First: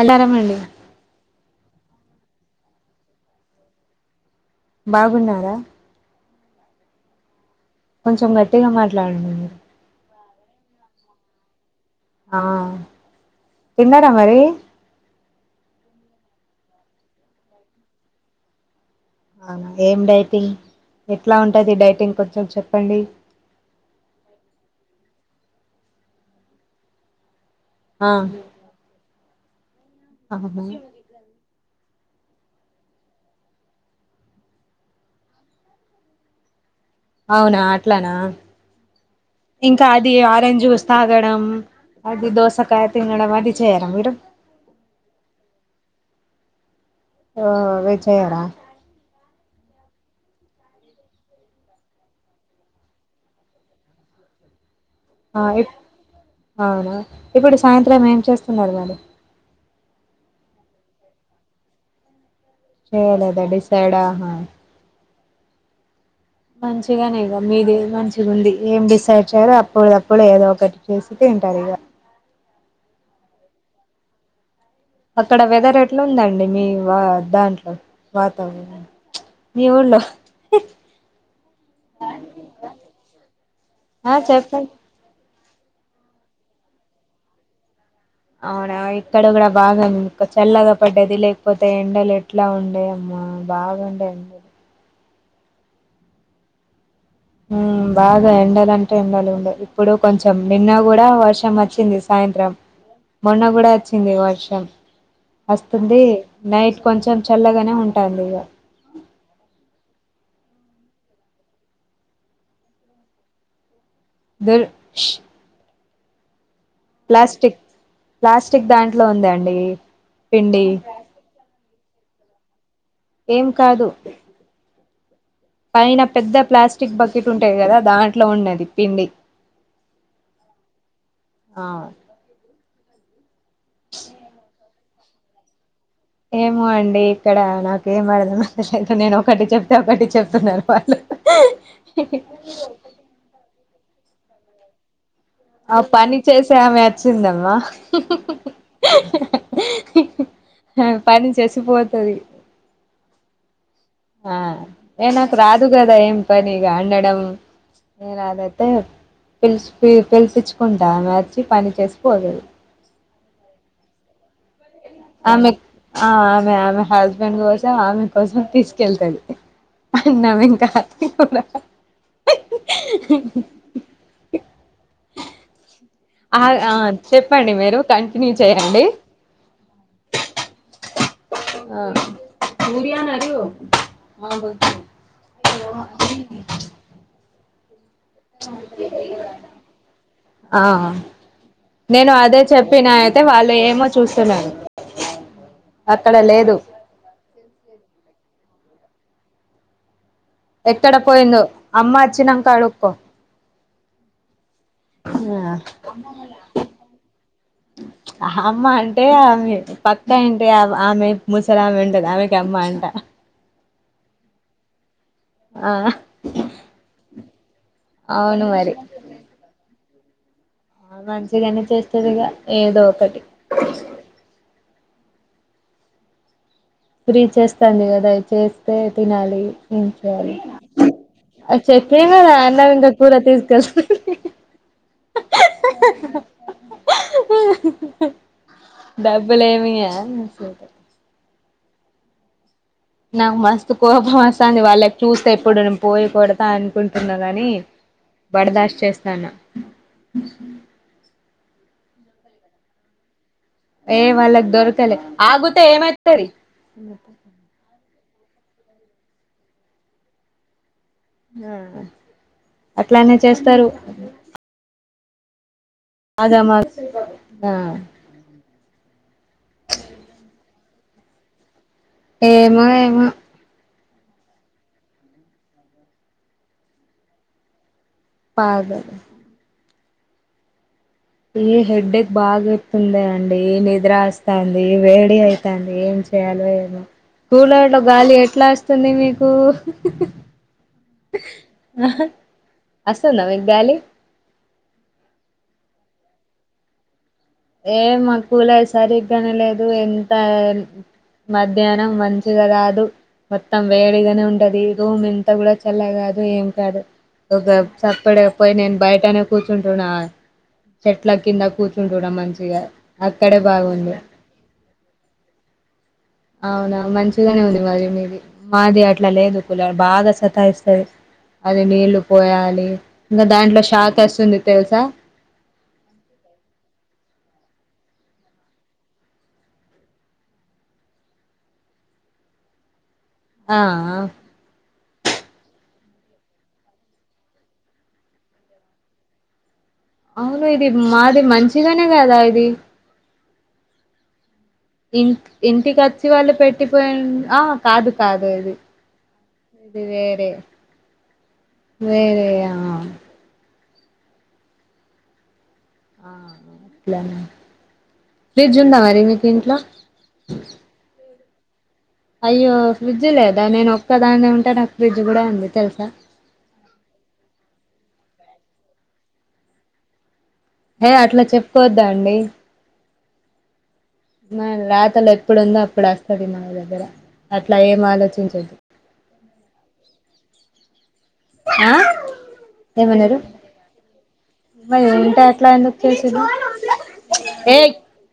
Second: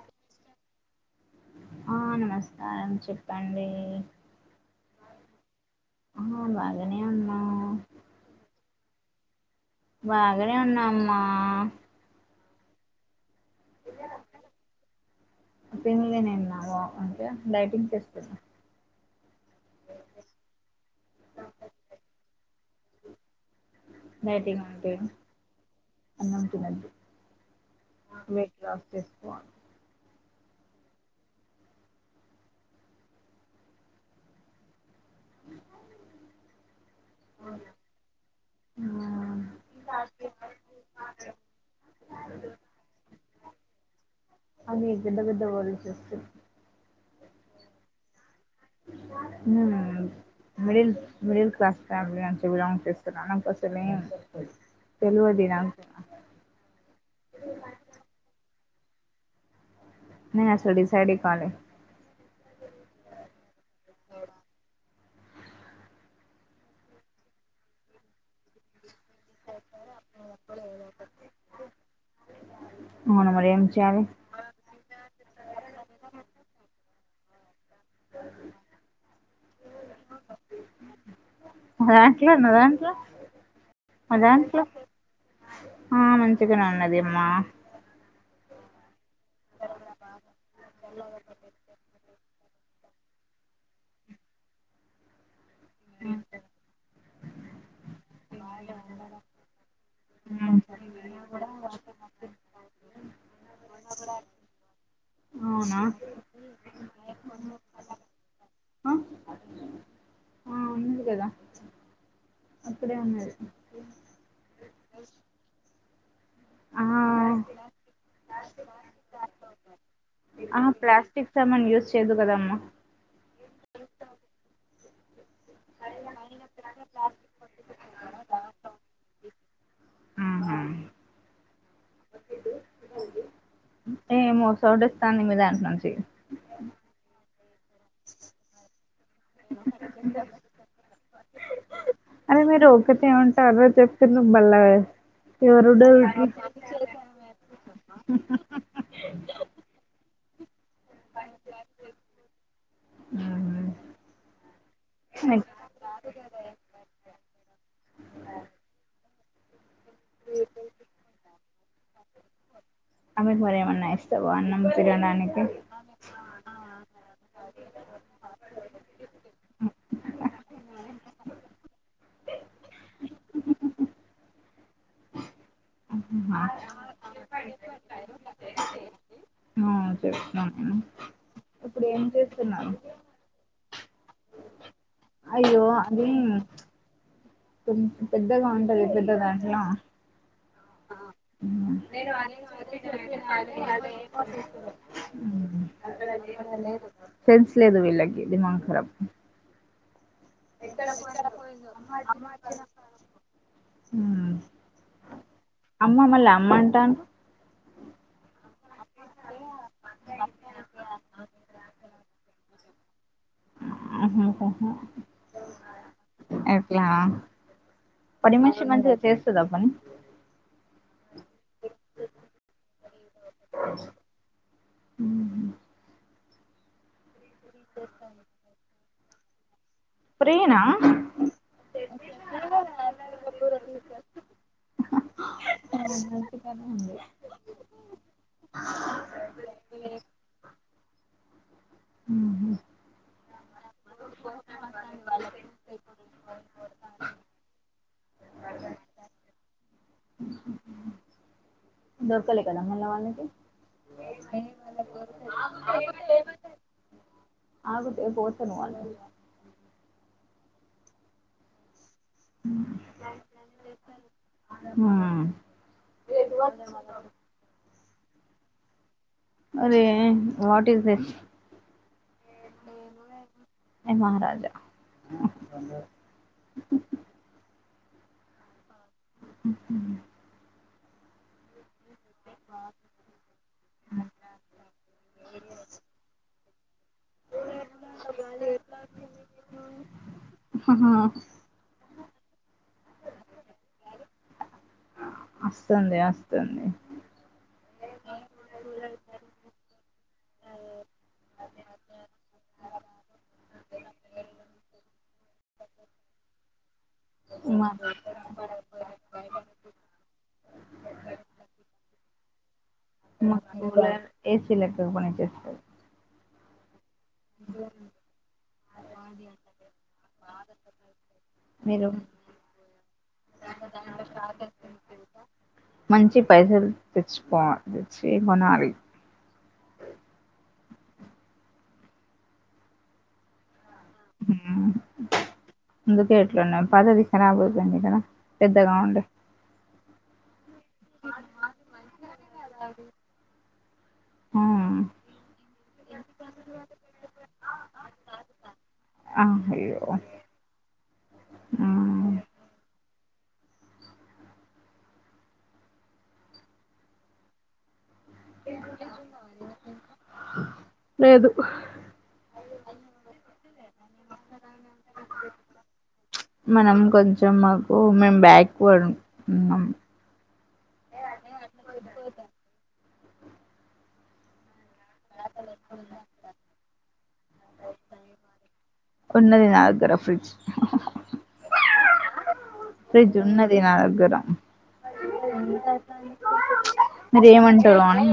అళ్ళఅరమన్డి ఆ నమస్కారం చెప్పండి బాగున్నారా ఆ బాగానే ఉన్నాం కొంచెం గట్టిగా మాట్లాడండి మీరు బాగానే ఉన్నామ్మా ఆ తిన్నారా మరి పిన్లే నిన్న బా అంటే డైటింగ్ చేస్తున్న అవునా ఏం డైటింగ్ ఎట్లా ఉంటుంది డైటింగ్ కొంచెం చెప్పండి డైటింగ్ అంటే అన్నం తిన్నండి నెట్ ఆఫ్ చేస్ అబోబో అవునా అట్లానా ఆ, ఇంకా అది ఆరెంజ్ జూస్ తాగడం అది దోసకాయ తినడం అది చేయర మీరు అది పెద్దపేదవోల్లు చేస్తురు ఓహో వేచయడా హ మిడిల్ మిడి క్లాస్ ఫ్యామిలీ అంతా బిలాంగ్ చేస్తున్న అంతసలేంముండదు ఆ వి అవునా ఇప్పుడు సాయంత్రం ఏం చేస్తున్నారు మరి నేను అసల్ డిసైడే కాలే కాలేదా డిసైడ్ ఆహా మంచిగానేగ మీది మంచిగుంది ఏం బ సడ్చారు అప్పుడు అప్పుడు ఏదో ఒకటి చేసి తింటారు ఇగ అవున మరి ఏంచేయాలె అక్కడ వెదర్ ఎట్లుందండి మీ వా దాంట్లో వాతావరణం మీ ఊర్లో మాదన్కే మాదన్కే ఆ మాదన్కే చెప్పండి ఆ మంచిగానే ఉన్నది అమ్మా అవునా ఇక్కడ కూడా బాగుంది చల్లగా పడ్డది లేకపోతే ఎండలు ఎట్లా ఉందో అమ్మ బాగుండె ఎండలు ఆహా హ్మ్ బాగా ఎండలు ఇలాంట ఎండలు ఉండ ఇప్పుడు కొంచెం ఉమ్ నిన్న సరే గూడా వర్షం వచ్చింది సాయంత్రం మొన్న కూడా వచ్చింది వర్షం అవునా వస్తుంది నైట్ కొంచెం చల్లగా ఉంటాంది ఇగ ఆ ఆ ఉన్నది కదా అక్కడే ఉన్నది దర్ష్ ఆ ప్లాస్టిక్ ప్లాస్టిక్ దాంట్లో ఉంది అండి ఆ ప్లాస్టిక్ సామాన్ యూజ్ చేయద్దు కదమ్మా ఏం కాదు పైన పెద్ద ప్లాస్టిక్ బకెట్ ఉంటాయి కదా దాంట్లో ఉన్నది పిండి ఆహా ఆ ఏ మోసోడ్ ఇస్తాంది మీ దాంట్ నుంచి ఏమో అండి ఇక్కడ నాకేం అడదు నేను ఒకటి చెప్తే ఒకటి చెప్తున్నారు వాళ్ళు అదే మీరు ఒకటి ఏమంటారు చెప్తు నువ్ బల్ల ఆ పని చేసా ఆమె వచ్చిందమ్మా హా పని చేసిపోతది ఆ ఏ నాకు రాదు గదా ఏం పనిగ అండడం ఏ రాద అయితే పిలి పిలిపించుకుంటా మర్చి పని చేసిపోలేదు అమెక మరి ఏమన్నా ఇస్తా బన్నా ఆమె ఆ ఆమె ఆమె హస్బెండ్ కోసం ఆమె కోసం తీసుకెళ్తది అన్నవింకా కూడా ఆ ఆ చెప్పండి మీరు కంటిన్యూ చేయండి ఆ చెప్తున్నాను ఆ ముడిను అరి మా అయ్యో అది పెద్దగా ఉంటది పెద్ద దాంట్లో ఆ నేను అదే చెప్పినా అయితే వాళ్ళు ఏమో చూస్తున్నారు అక్కడ లేదు సెన్స్ లేదు వీళ్ళకి దిమాగఖరాబ ఎక్కడ పోయిందో పోయి అమ్మ వచ్చినంక అడుక్కో అమ్మ మల్ల అమ్మటాండ్రు అ అమ్మ అంటే ఆమె పక్కా అంటే ఆమె ముసలమె ఉంటది ఆమెకి అమ్మ అంట ఆ ఎట్లా పని అవును మనిషి మంచిగా చేస్తదా పని ఆ మంచిగానే చేస్తదిగా ఏదో ఒకటి ఉహు ఫ్రీ చేస్తాంది కదా చేస్తే తినాలి ఫ్రీనా చెప్తేనే కదా అన్నం ఇంగా కూరా తీసుక సర డబ్బులేమియ్య అసలుకే ఉ నాక్ మస్త్ కోబ మస్ వస్తాంది వాళ్ళకి చూస్తే ఎప్పుడు పోయి కొడతా అనుకుంటున్నా గాని బడదాష్ చేస్తాన దొరకాల కదా మళ్ల వాళ్ళకి ఏయ్ వాళ్ళకి దొరకలే ఆగుతే ఏమైతది తే పోతనువా అట్లానే చేస్తారు హ అద మా ఆ అదే వాట్ ఇస్ దిస్ ఏమో ఏమో ఏ మహారాజా పాగ్ హ ఈ హెడ్డే బాగైతుంది అండి నిద్రస్తంది వేడి అయితాంది ఏం చేయాలో ఏమో కూల అట్ల గాలి ఎట్లా వస్తుంది మీకు అహ వస్తాందా మీకు గాలి వస్తుంది వస్తుంది ఏ మాకూలర్ సరిగ్గానే లేదు ఎంత మధ్యాహ్నం మంచిగ రాదు మొత్తం వేడిగానే ఉండది రూమ్ ఇంత కూడా చల్ల గాదు ఏం కాదు ఒక మహారాజా చక్కడ పోయి నేను బయటనే కూర్చుంటున్నా చెట్ల కింద కూర్చుంటుడం మంచిగా మా అక్కడే బాగుంది ఏసీలక్క కొని చేస్తారు అవునా మంచిగానే ఉంది మరి మీది మాది అట్లా లేదు కూలర్ బాగా సతాయిస్తది అది మీరు నీళ్లు పోయాలి ఇంగ దాంట్లో షాక్ వస్తుంది తెలుసా మంచి పైసలు తెచ్చిపోచ్చ కొనాలి ఆ ఆ అందుకే ఎట్లున్నా పదవి కరాబ్ అవుతుంది కదా పెద్దగా ఉండే అవును ఇది మాది మంచిగనే కదా ఇది కద ఇ ఇంటికిచ్చి వాళ్ళు పెట్టిపోయి ఆ కాదు కాదు ఇది ఆహా య్యో ఇది వేరే వేరే ఆ ఆ ఇట్లనే ఫ్రిడ్జ్ ఉందా మరి మీకు ఇంట్లో లేదు అయ్యో ఫ్రిడ్జ్ లేదా నేను ఒక్క దాన్ని ఉంట మనం కొంచెం మాకు ఓ మేమ్ బ్యాక్వడ్ హేయ్ అట్లా చెప్పుకోద్దా అండి మ రాత్ తలు ఎప్పుడుందో అప్పుడు వస్తది మా దగ్గర అట్లా ఏం ఆలోచించద్దు ది నాగర ఫ్రిజ్ ఆ ఏమన్నారు ఫ్రిడ్జ్ ఉన్నది నా దగ్గర మా ఉంటే ఎట్లా ఎందుకు చేసది మీరు ఏమంటరో అని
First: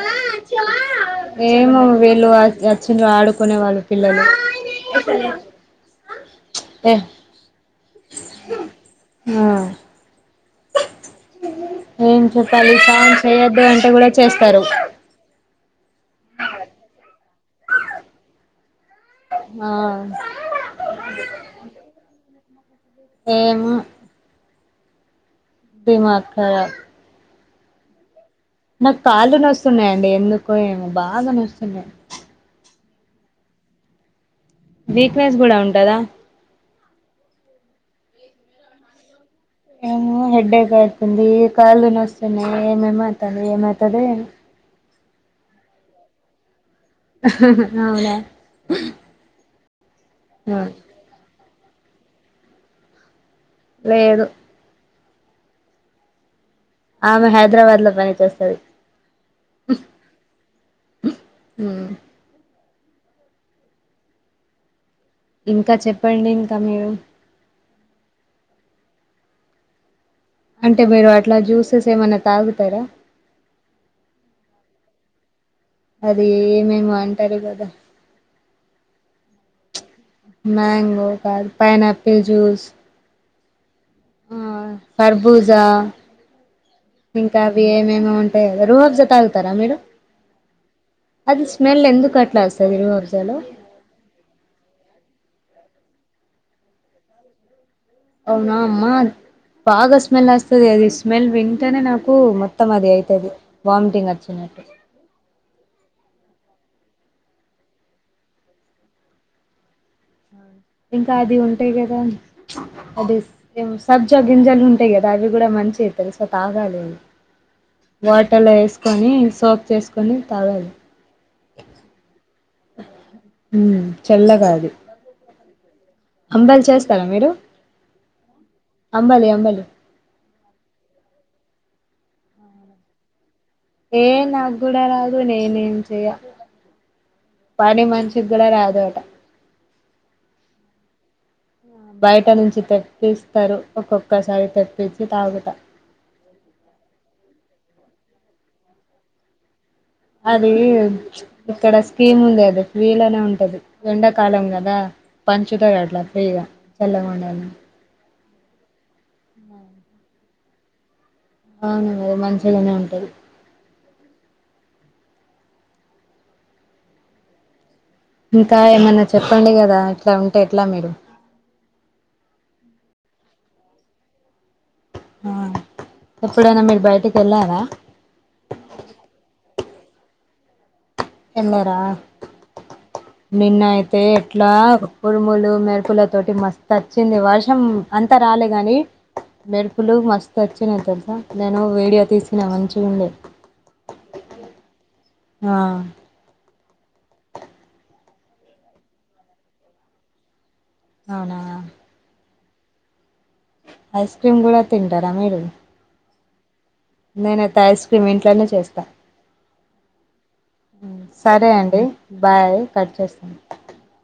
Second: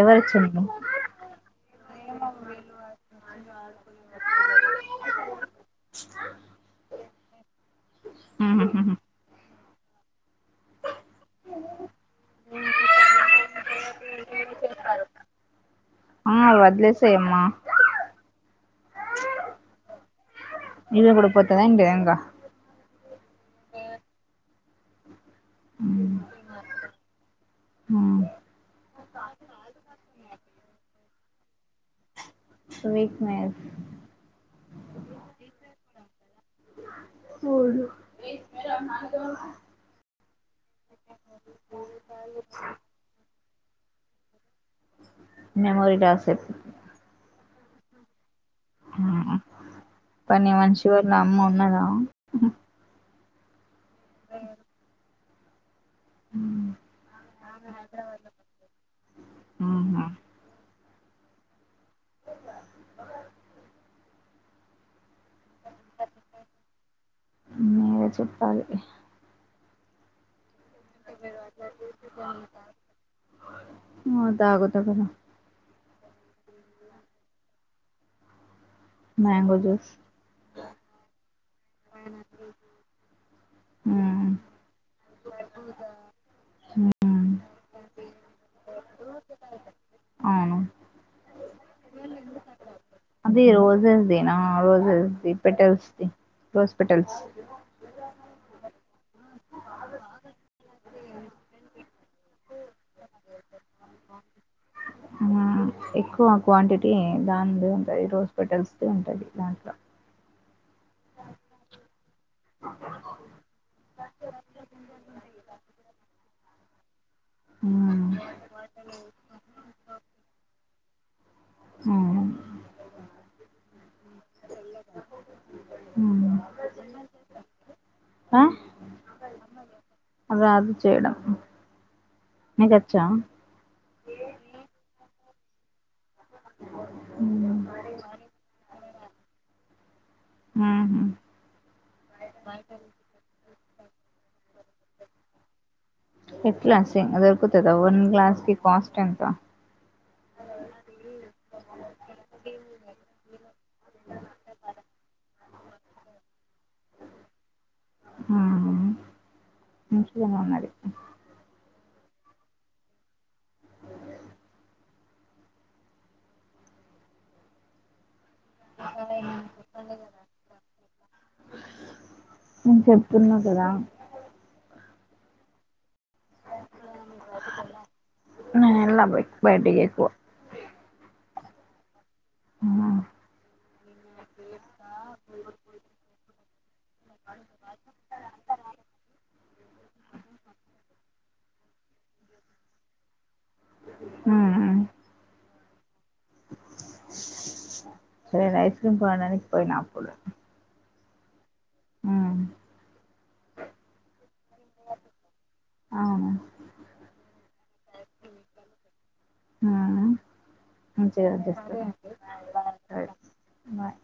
ఎవరొచ్చిండ్రు ఏమో వీళ్ళు అచ్ వచ్చిన్రు ఆడు కొనే వాళ్ళు పిల్లలు అ హె మ్ మ్ హ్ ఏం చెప్పాలి స్నానం చేయద్దు అంటే గుడా చేస్తరు. అమ్మ వదిలేసేయి అమ్మా ఆ ఇదే గుడ పోతద ఎంటి ఎంకా ఏమ్ డిమార్ట్ కదా ఆ నాక్ కాళ్ళు నొస్తున్నాయండి ఎందుకో ఏమో బాగా నొస్తున్నయి. వీక్నెస్ వీక్నెస్ గుడా ఉంటదా? అవును ఏమో హెడ్డేక్ అయితుంది, కాళ్ళు నొస్తున్నయి ఏమేమో అయితాంది ఏమై తదో ఏమో మెమోరీ లాసే అవునా పని మనిషి వాళ్ళ అమ్మ ఉన్నదా లేేదు. ఆమె హైదరాబాద్ల పని చేస్తది. ఆహా మ్ ఇంకా చెప్పండి ఇంకా మీరు మీరే చెప్పాలి అంటే మీరు అట్లా జ్యూసెస్ ఏమన్నా తాగుతరా అవును అది ఏమెమో అంటరు గదా మ్యాంగో జూస్ మ్యాంగో కాదు పైనాపిల్ జూస్ ఆ తర్బూజా ఇంకా అవి ఏమేమో ఉంటయి గదా రుహబ్జ తాగుతారా మీరు అవును అది స్మెల్ ఎందుకట్లా అస్తాది రుహబ్జలో అది రోజెస్ది నా రోజెస్ది పెటల్స్ రోస్పెటల్స్ నా అమ్మా బాగా స్మెల్ అస్తది అది స్మెల్ వింటేనే నాకు మొత్తం అది అయి తది వామిటింగ్ వచ్చినట్టు ఎక్కువ క్వాంటిటీ దానిదే ఉంటది రోస్పెటల్స్దే ఉంటది దాంట్లో ఇంకా అది ఉంటయి గదా అదే ఏం సబ్జా గింజలుంటయి గదా అవి గుడ మంచియే తెల్సా తాగాలె అయి వాటర్లో ఏస్కొని సోప్ చేస్కొని తాగాలి. అవును మ్ చల్లగా అది అంబల్ చేస్తరా మీరు? అంబలి, అంబలి. రాదు చేయడం నీకచ్చా ఏ నాకు గూడా రాదు నేనేం చెయ్య ఉ పని మనిషికి గూడా రాదుట ఉ బయట నుంచి తెప్పిస్తరు ఒక్కొక్కసారి తెప్పించి తాగుట ఎట్ క్లాస్ం దొరుకుతుందా వన్ గ్లాస్ కి కాస్ట్ ఎంత అది ఇక్కడ స్కీమ్ ఉంది అది వీలనే ఉంటది ఎండాకాలం కదా పంచుతారు అట్లా ఫ్రీగా చల్లగ ఉండాలి ఆహా మంచిగ ఉన్నది అవున కద మంచిగనే ఉంటది ఇంకా ఏమన్నా చెప్పండి కదా ఇట్లా ఉంటే ఎట్ల మీరు నేను చెప్తున్నా కదా ఆ ఎప్పుడైనా మీరు బయటికి వెళ్ళారా పో తిన్నారా నిన్న అయితే ఎట్లా ఉరుములు మెరుపుల తోటి మస్తు వచ్చింది వర్షం అంతా రాలే కానీ మెరుపులు మస్తు వచ్చిన నా తెలుసా నేను వీడియో తీసిన మంచిగ ఉంది ఉ ఆ నేను ఐస్ క్రీమ్ కొనడానికి పోయినా అప్పుడు అవునా ఉ ఐస్ క్రీమ్ కూడా తింటారా మీరు అవును నేనైతే ఐస్ క్రీమ్ ఇంట్లోనే చేస్తా ఉ ఉ మంచిగా సరే అండి బాయ్ కట్ తెస్తారు చేస్తాను బాయ్